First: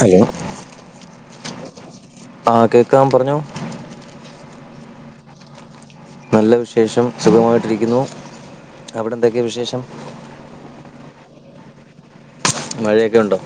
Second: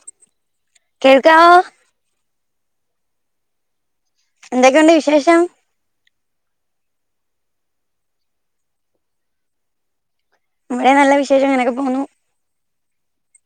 Hello കേൾക്കാവോ ആഹ് കേക്കാം പറഞ്ഞോ. എന്തൊക്കെയൊണ്ട് വിശേഷം? നല്ല വിശേഷം സുഖമായിട്ടിരിക്കുന്നു അവടെ എന്തൊക്കെയാ വിശേഷം? ഇവടേം നല്ല വിശേഷം അങ്ങനെയൊക്കെ പോന്നു. മഴയൊക്കെ ഒണ്ടോ?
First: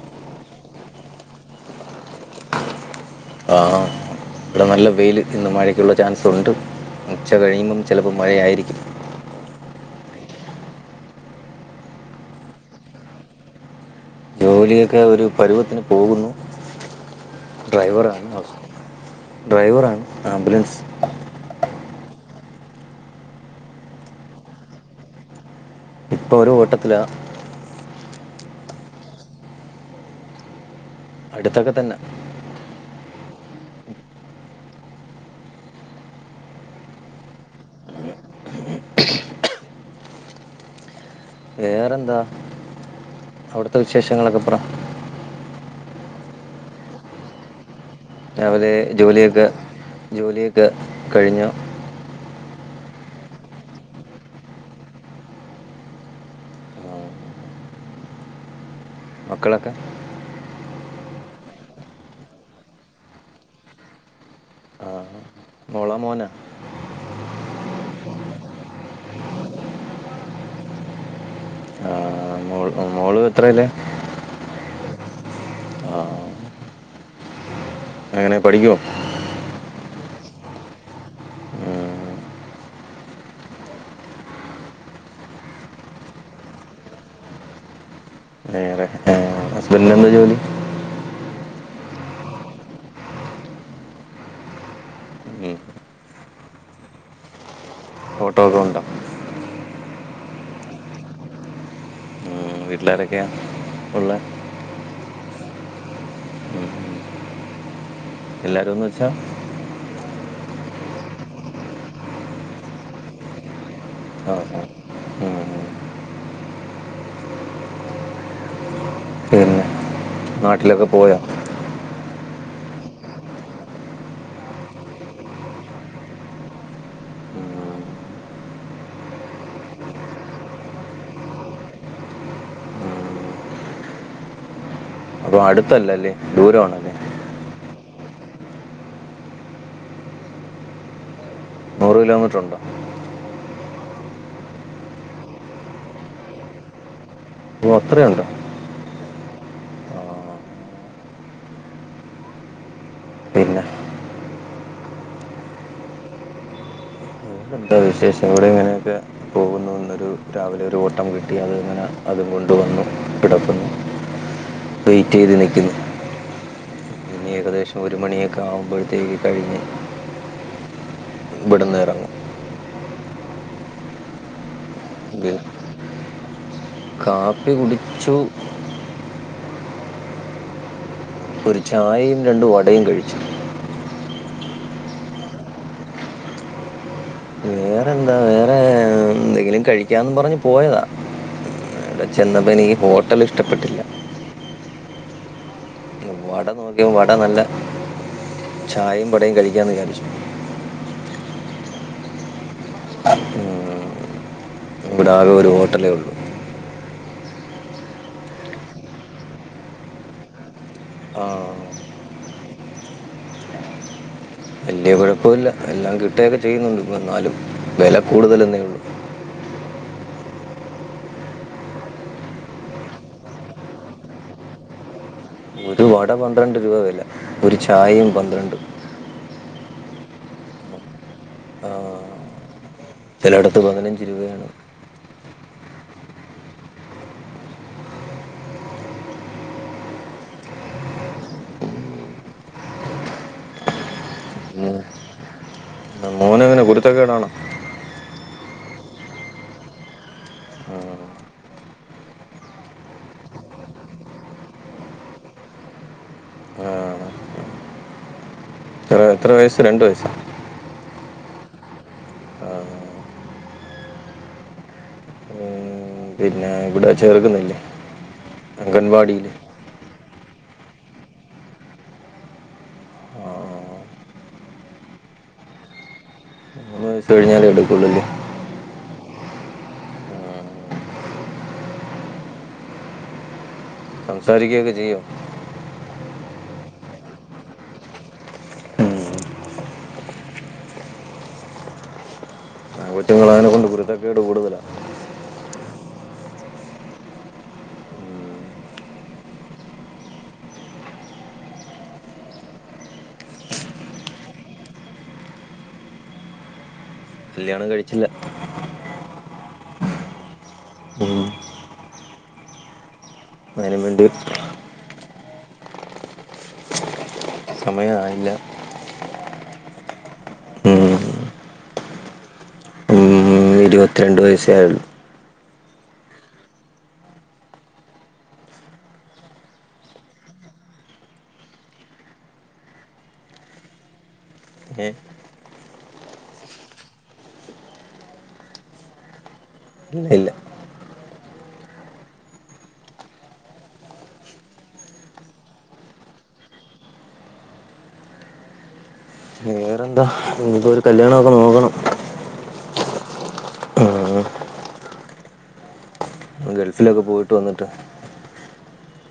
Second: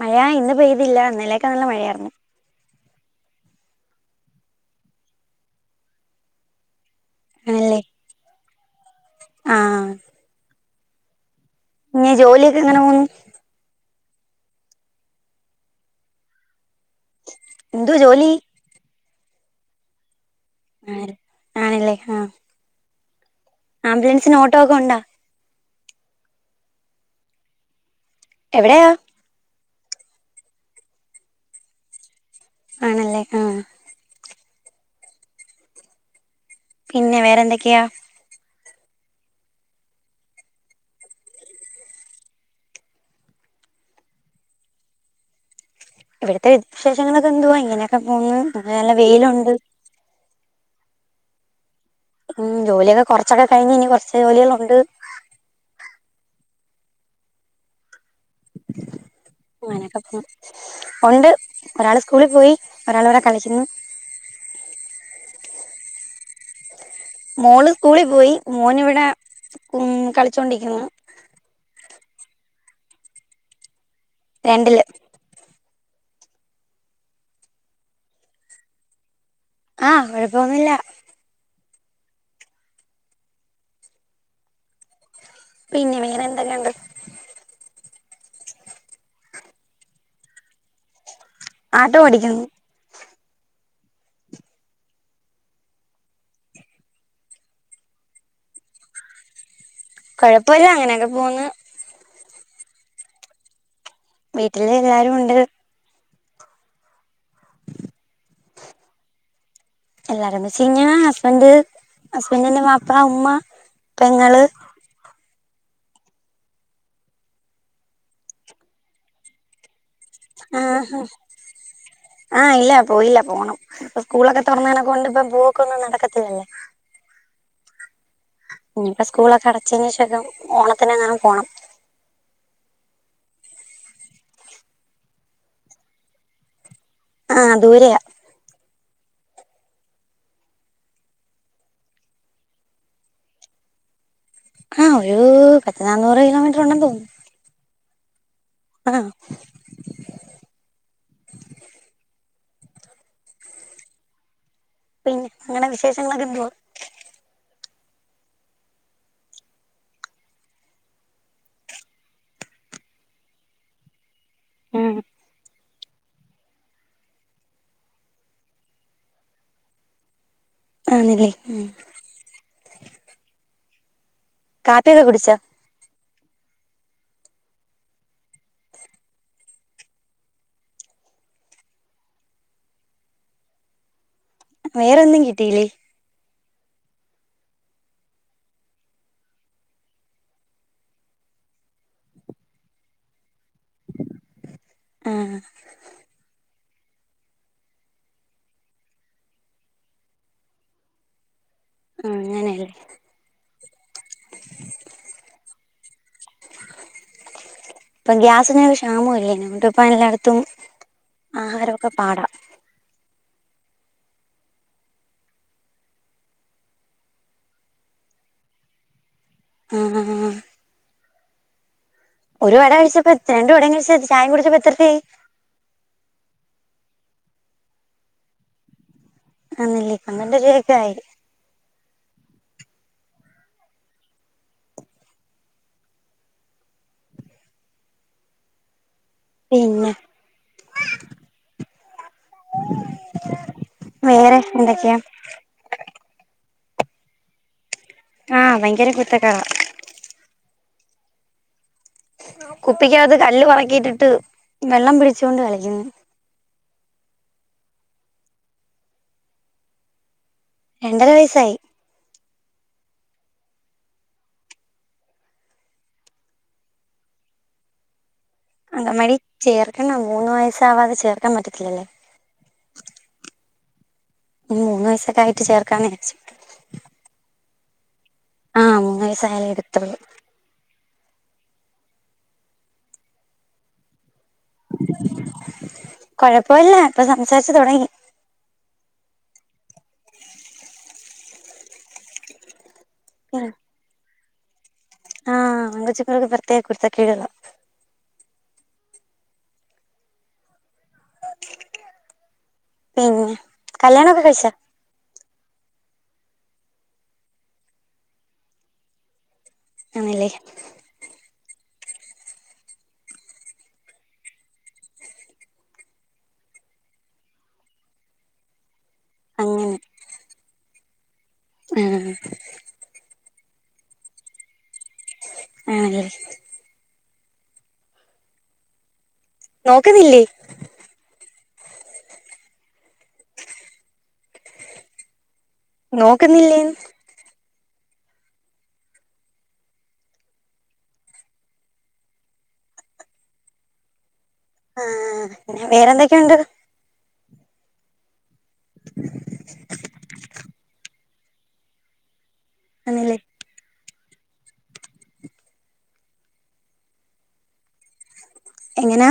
മഴാ ഇന്ന് പെയ്തില്ല ഇന്നലെക്കെ നല്ല മഴാരുന്നു. ആഹ് ഇവ്ടെ നല്ല വെയ്ൽ ഇന്ന് മഴയ്ക്കൊള്ള ചാൻസൊണ്ട് ഇന്ന് ആണല്ലേ ഉച്ചകഴിയുമ്പം ചെലപ്പം മഴയായിരിക്കും. ആഹ് ഞ്ഞി ജോലിയൊക്കെ എങ്ങനെ പോന്നു? ജോലിയൊക്കെ ഒരു പരുവത്തിന് പോകുന്നു. എന്തുവാ ജോലി ഡ്രൈവറാണ് ഡ്രൈവറാണ് ആംബുലൻസ് ആര് ആണ്ല്ലേ ഹാ ആംബുലൻസിന് ഓട്ടോ ഒക്കെ ഒണ്ടോ? ഇപ്പ ഒര് ഓട്ടത്തിലാ എവിടെയാ? അട്ത്തൊക്കെ തന്നാ ആണല്ലേ ആ പിന്നെ വേറെന്തൊക്കെയാ? വേറെന്താ അവ്ട്ത്തെ വിശേഷങ്ങളൊക്കെപ്പറ ഇവ്ട്ത്തെ വിശേഷങ്ങളൊക്കെ എന്തുവാ ഇങ്ങനെ രാവിലേ ജോലിയൊക്കെ ജോലിയൊക്കെ കഴിഞ്ഞോ? ഉം ജോലിയൊക്കെ കൊറച്ചൊക്കെ കയിഞ്ഞ് ഇനി കൊറച്ച് ജോലികളൊണ്ട്. [unintelligible] മക്കളൊക്കെ ഉം ഒണ്ട് ഒരാള് സ്കൂളി പോയി ഒരാള് ഇവ്ടെ കളിക്കുന്നു ആഹ് മോളാ മോനാ? മോള് സ്കൂളിപോയി മോന് ഇവ്ടെ ഉം കളിച്ചോണ്ടിക്ക്‌ന്നു. ആഹ് മോള് മോ മോള് എത്രലാ? രണ്ടില്. ആഹ് എങ്ങനെ പഠിക്കുവോ? ആഹ് കൊഴപ്പൊന്നുല്ല പിന്നെ വേറെ എന്തൊക്കെയൊണ്ട്? വേറെ [unintelligible] ഇന്നെന്താ ജോലി? ആട്ടോ ഓടിക്ക്‌ന്നു. ഉം ഓട്ടോ ഒക്കെ ഒണ്ടോ? കൊഴപ്പല്ല അങ്ങനെക്കെ പോവുന്ന് [unintelligible] ഉള്ള വീട്ടില് എല്ലാരും ഉണ്ട്. എല്ലാരും എന്ന് വെച്ചാ? എല്ലാരും എന്ന് വെച്ച് കഴിഞ്ഞ ഹസ്ബൻഡ് ഹസ്ബൻഡ്ന്റെ വാപ്പ ഉമ്മ ആ പെങ്ങള് ആ. ഉം. പിന്നെ നാട്ടിലൊക്കെ ആഹ പോയാ ആഹ് ഇല്ല പോയില്ല പോണം ഇപ്പം സ്കൂളൊക്കെ തൊറന്നേനെ കൊണ്ട് ഇപ്പം പോക്ക് ഒന്നും നടക്കത്തില്ലല്ലോ. ഉം. ഇനിയിപ്പം സ്കൂളൊക്കെ അടച്ചെന് ശേഷൊക്കെ ഓണത്തിന് എങ്ങാനും പോണം. അപ്പൊ അടുത്തല്ലല്ലേ ദൂരമാണല്ലേ? ആഹ് ദൂരെയ നൂറ് കിലോമീറ്ററുണ്ടോ? ആഹ് ഒരു പത്ത് നാന്നൂറ് കിലോമീറ്റർ ഉണ്ടെന്ന് തോന്നുന്നു. ഓഹ് അത്രയുണ്ടോ? ആഹ് ആ. പിന്നെ. പിന്നെ ഇങ്ങളെ വിശേഷങ്ങളോക്കെ എന്തുവാ? എന്താ വിശേഷങ്ങള് ഇങ്ങനെയൊക്കെ. പോകുന്നു ഇന്നൊരു രാവിലെ ഒരു ഓട്ടം കിട്ടി അത്ങ്ങനെ അതും കൊണ്ടുവന്നു കിടക്കുന്നു. ആഹ് വെയിറ്റ് ചെയ്ത് നിക്കുന്നു. ഏകദേശം ഒരു മണിയൊക്കെ ആകുമ്പോഴത്തേക്ക് കഴിഞ്ഞ് ആണല്ലേ ഉം ഇവിടുന്ന് ഇറങ്ങും [unintelligible] ഒക്കെ ഇത് കൂട്ച്ചോ? കാപ്പി കുടിച്ചു. ഒരു ചായേ രണ്ട് വടയും കഴിച്ചു. വേറെ ഒന്നും കിട്ടിയില്ലേ? വേറെ എന്താ വേറെ എന്തെങ്കിലും കഴിക്കാന്ന് പറഞ്ഞ് പോയതാ. [unintelligible] ചെന്നപ്പോ എനിക്ക് ഹോട്ടൽ ഇഷ്ടപ്പെട്ടില്ല. ആഹ് വട നോക്കിയപ്പോ വട നല്ല ചായയും വടയും കഴിക്കാന്ന് വിചാരിച്ചു. അങ്ങനെല്ലേ ഇവിടെ ആകെ ഒരു ഹോട്ടലെ ഒള്ളൂ. ഇപ്പം ഗ്യാസിന് ഒരു ക്ഷാമവും ഇല്ലേന്നു ഇപ്പോ എല്ലായിടത്തും ആ ആഹാരമൊക്കെ പാടാ. വല്യ കൊഴപ്പൊല്ല എല്ലാം കിട്ടുകയൊക്കെ ചെയ്യുന്നുണ്ട് എന്നാലും വെല കൂടുതലന്നേ ഉള്ളൂ. [unintelligible] ഒരു വെര വരച്ചപ്പോ [unintelligible] ചായിം കുട്ച്ചപ്പോ എത്രറുപ്യായി? ഒരു വട പന്ത്രണ്ട് രൂപ വെല ഒരു ചായയും പന്ത്രണ്ടും. [unintelligible] ആയി ആഹ് ചെലയിടത്ത് പതിനഞ്ച് രൂപയാണ്. പിന്നെ വേറെ എന്തക്കെയാ? [unintelligible] കുരുത്തക്കേടാണോ? ആഹ് ഭയങ്കര കുരുത്തകേട. ആഹ് കുപ്പിക്കകത്ത് കല്ല് പെറക്കിട്ടിട്ട് വെള്ളം പിടിച്ചൊണ്ട് കളിക്ക്ന്ന്. ആഹ് എത്ര വയസ്സ് രണ്ട് വയസ്സ? രണ്ടര വയസ്സായി. ആഹ് ഉം പിന്നെ ഇവടെ ചേർക്കുന്നില്ലേ? അംഗൻവാടി അംഗൻവാടിയിൽ ചേർക്കണം മൂന്ന് വയസ്സാവാതെ ചേർക്കാൻ പറ്റത്തില്ലല്ലേ. ഉം മൂന്ന് വയസ്സക്കെ ആയിട്ട് ചേർക്കാന്ന് വിചാരിച്ചു. മൂന്ന് കഴിഞ്ഞാലേ എടുക്കുള്ളൂല്ലേ ആഹ് മൂന്ന് വയസ്സായാലേ എടുത്തള്ളൂ. സംസാരിക്കയൊക്കെ ചെയ്യോ? കൊഴപ്പവില്ല ഇപ്പൊ സംസാര്ച്ചു തുടങ്ങി. [unintelligible] [unintelligible] കുരുത്തക്കേട് കൂടുതലാ ആഹ് ആൺ കൊച്ചുങ്ങൾക്ക് പ്രേത്യേക കുരുത്ത കേടുകളാ. പിന്നെ കല്യാണം ഒക്കെ കഴിച്ചോ? കല്യാണം കഴിച്ചില്ല. ആണ്ല്ലേ [unintelligible] സമയം ആയില്ല അങ്ങനെ ആഹ് ഇരുപത്തി രണ്ട് വയസ്സെ ആയൊള്ളു ആണ ല്ലെ നോക്കുന്നില്ലേ [inaudible] ഏ നോക്കുന്നി ല്ലേന്ന് ഇല്ല ല്ല ആഹ് പിന്നെ വേറെ എന്തൊക്കെ ഉണ്ട് [inaudible] എന്താ ഇനി ഇപ്പൊ ഒരു കല്യാണക്കെ നോക്കണം ആണ് ല്ലെ ആഹ് ഗൾഫിലൊക്കെ പോയിട്ട് വന്നിട്ട് എങ്ങനാ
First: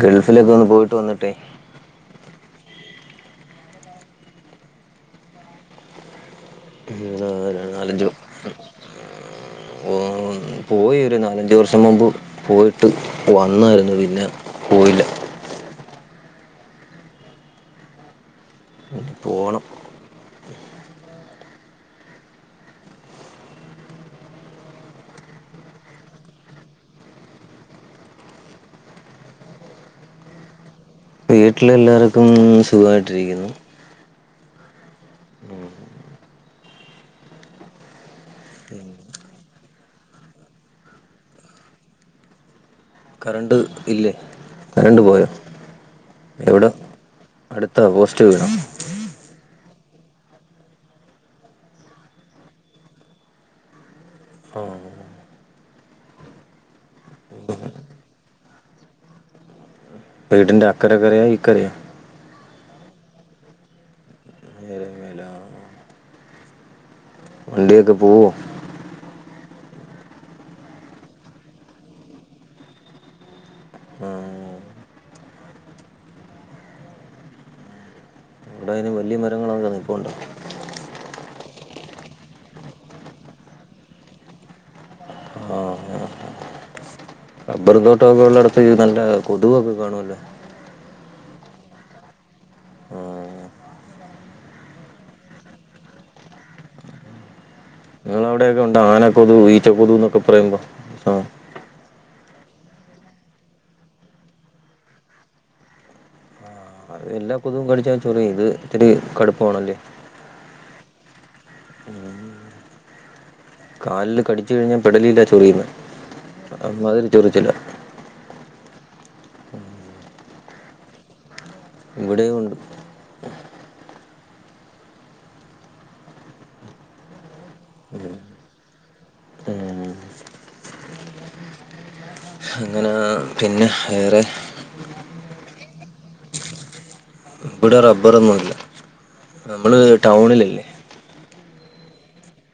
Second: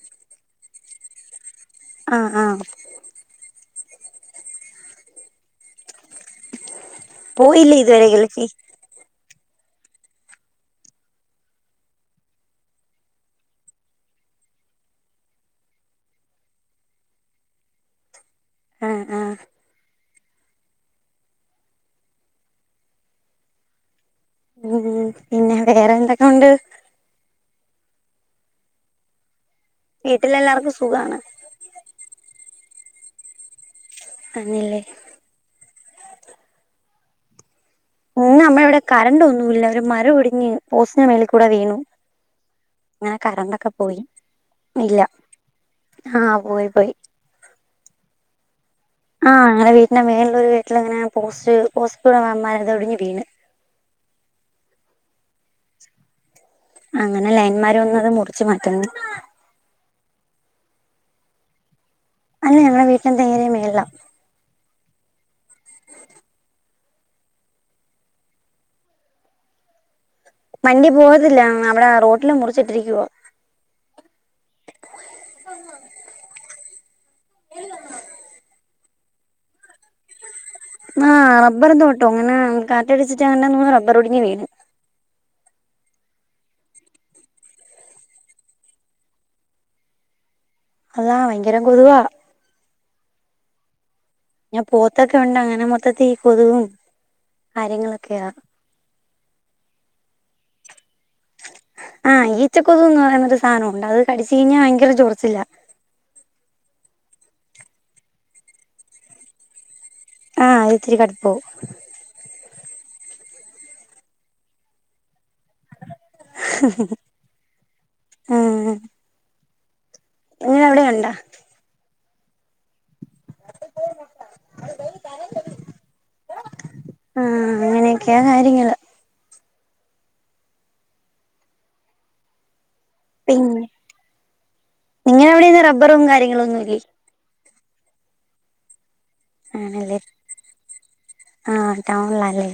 ഗൾഫിലൊക്കെ ഒന്ന് പോയിട്ട് വന്നിട്ടേ ആഹ് ആഹ് ഒരു പോയില്ലെ ഇതുവരെ ഗൾഫിൽ ഓഹ് പോയി ഒര് നാലഞ്ച് വർഷം മുമ്പ് പോയിട്ട് വന്നായിരുന്നു പിന്നെ പോയില്ല ആഹ് ഇനി ആഹ് പോണം ഉമ് പിന്നെ വേറെ എന്തൊക്കെ ഉണ്ട് വീട്ടിലെഎല്ലാർക്കും സുഖാണ് വീട്ടിലെല്ലാർക്കും സുഖായിട്ടിരിക്കുന്നു അങ്ങല്ലെ ഇന്ന് നമ്മളെ ഇവിടെ കരണ്ട് ഒന്നുല്ല ഒര് മരം ഇടിഞ്ഞ് പോസ്റ്റിന്റെ മേളി കൂടെ വീണു അങ്ങനെ കറണ്ട് കറണ്ടൊക്കെ പോയി ഇല്ലേ ഇല്ല കറണ്ട് പോയോ ആഹ് പോയി പോയി ആഹ് പോസ്റ്റ് വീണൊ ആഹ് ഞങ്ങളെ വീട്ടിന്റെ മേളില് ഒരു വീട്ടിലങ്ങനെ പോസ്റ്റ് പോസ്പിട നന്നായത് ഒടിഞ്ഞ് വീണ് ഒഹ് അങ്ങനെ ലൈൻ മരം ഒന്നുടെ മുറിച്ചു മാറ്റുന്നു വീട്ടിന്റെ അക്കരെ കരയൊ ഇക്കരയൊ അല്ല ഞങ്ങളടെ വീട്ടിന്റെ നേരെ മേളില [unintelligible] [inaudible] വണ്ടിയൊക്കെ പോവോ വണ്ടി പോകത്തില്ല അവിടെ റോട്ടില മുറിച്ചിട്ടിരിക്കുവ ആഹ് ഇവട അയിന് വല്ല്യ മരങ്ങൾ [unintelligible] പോണ് ണ്ടോ ആഹ് റബ്ബർ തോട്ടം അങ്ങനെ കാറ്റടിച്ചിട്ട് അങ്ങനെ മൂന്ന് റബ്ബർ ഒടിഞ്ഞ് വീണ് ആഹ് അങ്ങനെ റബ്ബർ തോട്ടം ഒക്കെ ഉള്ളടത്ത് നല്ല കൊതുവൊക്കെ കാണും അല്ലോ അതാ ഭയങ്കര കൊതുകാ ആഹ് പിന്നെ പോത്തൊക്കെ ഉണ്ട് അങ്ങനെ മൊത്തത്തിൽ ഈ കൊതുകും കാര്യങ്ങളൊക്കെയാ ആന കൊതുകും ഈച്ച കൊതു എന്നൊക്കെ പറയുമ്പോ ആഹ് ആഹ് ഈച്ച കൊതുക് എന്ന് പറയുന്ന ഒരു സാനം ഉണ്ട് അത് കടിച്ച് കഴിഞ്ഞാൽ ഭയങ്കര ചൊറിച്ചിലാ അത് എല്ലാം കൊതു ഇത് വേടിച്ച് വെച്ചോളീ ഇത് ഇത്തിരി കടുപ്പം ആണല്ലേ ആഹ് അത് ഇത്തിരി കടുപ്പാവും. കാലില് കടിച്ചു കഴിഞ്ഞാ പെടലീലാ ചൊറിയുന്നെ. അമ്മാതിരി ചൊറിച്ചിലാ. ഇങ്ങളെ അവിടെ ഒണ്ടാ ഇവിടെയും ഒണ്ട്. [unintelligible] ആഹ് അങ്ങനെയക്കെയാ കാര്യങ്ങള് [unintelligible] അങ്ങനാ പിന്ന് നിങ്ങളെ അവിടെയൊന്നും റബ്ബറും കാര്യങ്ങളും ഒന്നുംല്ലേ? ഇവിടെ റബ്ബറൊന്നൂല്ല. ആണല്ലേ ആഹ് ടൗൺലാഅല്ലേ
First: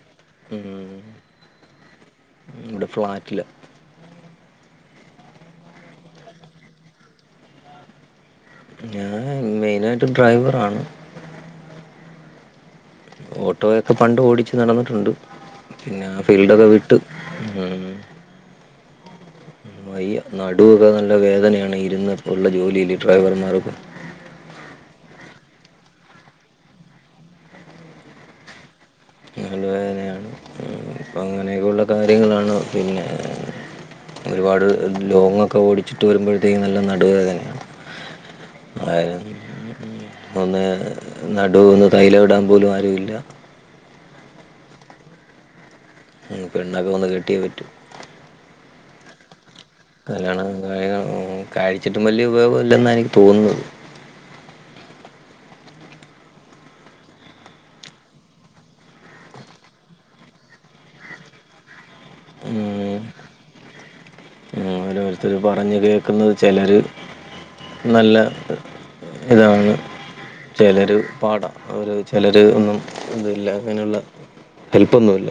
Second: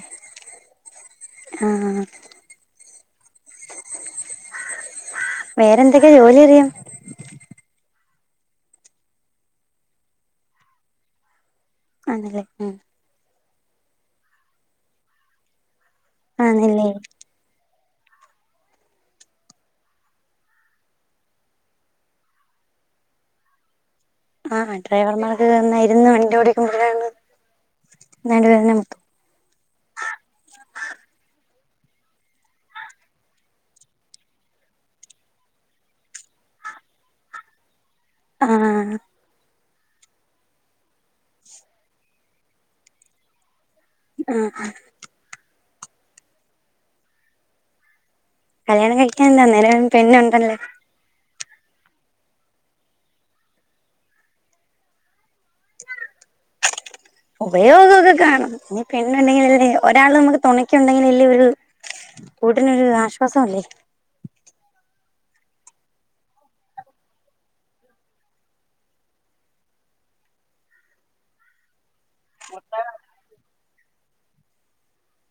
ഉം. ആഹ് റ്റില് വേറെ എന്തൊക്കെ ജോലി അറിയാം ഞാന് [unintelligible] ഡ്രൈവർ ആണ്. ആണല്ലേ ഉം ട്ടോയൊക്കെ പണ്ട് ഓടിച്ച് നടന്നിട്ടുണ്ട്. പിന്നെ ആ ഫീൽഡൊക്കെ ആണല്ലേ വിട്ട് ഉം വയ്യ നടുവൊക്കെ നല്ല വേദനയാണ് ഇരുന്ന് ഇപ്പോ ഉള്ള ജോലിയില് ഡ്രൈവർമാർക്ക് ആഹ് ഡ്രൈവർമാർക്ക് ഇരുന്ന് വണ്ടിഓടിക്കുമ്പോഴാണ് നടുവേദന [unintelligible] നടു വേദനയാണ് അങ്ങനെയൊക്കെയുള്ള കാര്യങ്ങളാണ് പിന്നെ ഒരുപാട് ലോ ങ്ങൊക്കെ ഓടിച്ചിട്ട് വരുമ്പഴത്തേക്കും നല്ല നടുവേദനയ ആ [unintelligible] [unintelligible] നടു ഒന്ന് തൈലം ഇടാൻ പോലും ആരുല്ല. ആഹ് പെണ്ണൊക്കെ ഒന്ന് കെട്ടിയേ പറ്റു. കല്യാണം കഴിക്കാൻ [unintelligible] കല്യാണം പെണ്ണുണ്ടല്ലാ കഴിച്ചിട്ടും വലിയ ഉപയോഗം ഇല്ലെന്ന എനിക്ക് തോന്നുന്നത്. ഉപയോഗൊക്കെ കാണും. നി പെണ്ണു ഉണ്ടെങ്കിലല്ലേ ഒരാള് നമുക്ക് തൊണക്കുണ്ടെങ്കിലല്ലേ ഒരു കൂട്ടിന് ഒരുരു ആശ്വാസം അല്ലേ. പറഞ്ഞു കേക്കുന്നത് ചിലര് നല്ല ഇതാണ് ചിലര് പാടം അവര് ചിലര് ഒന്നും ഇതില്ല അങ്ങനെയുള്ള ഹെൽപൊന്നൂല്ല.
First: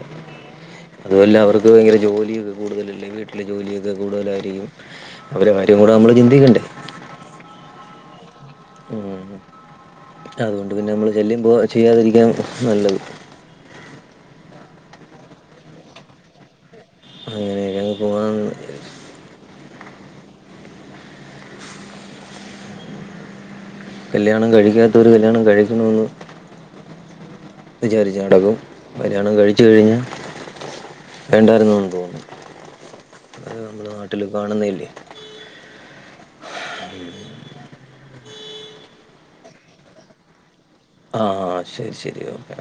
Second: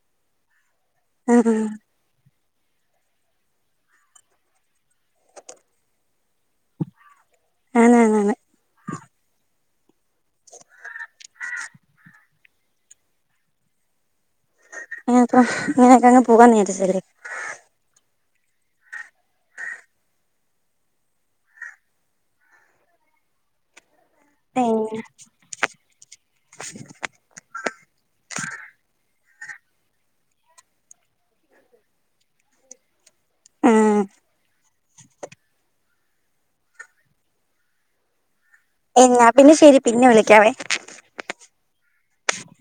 അതുവല്ല ആ അവർക്ക് ഭയങ്കര ജോലിയിത് കൂടുതലല്ലേ വീട്ടിലെ ജോലിയൊക്കെ കൂടുതലായിരിക്കും അവരകാര്യംകൂടെ നമ്മൾ ചിന്തിക്കണ്ടെ ആണാണാണ് ഉം അതുകൊണ്ട് പിന്നെ നമ്മള് ശല്യം പോ ചെയ്യാതിരിക്കാൻ നല്ലത്. അങ്ങനപ്പ ഇങ്ങനെയൊക്കെ അങ്ങ് പോകാനിരിച്ചല്ലേ. [unintelligible] കല്യാണം കഴിക്കാത്തവര് കല്യാണം കഴിക്കണോന്ന് വിചാരിച്ച് നടക്കും കല്യാണം കഴിച്ചു കഴിഞ്ഞാ വേണ്ടായിരുന്നെന്ന് തോന്നും. ആ നാട്ടില് കാണുന്നയല്ലേ എന്നാ പിന്നെ ശെരി പിന്നെ വിളിക്കാവേ. ആഹ് ശരി ശരി ഓക്കേ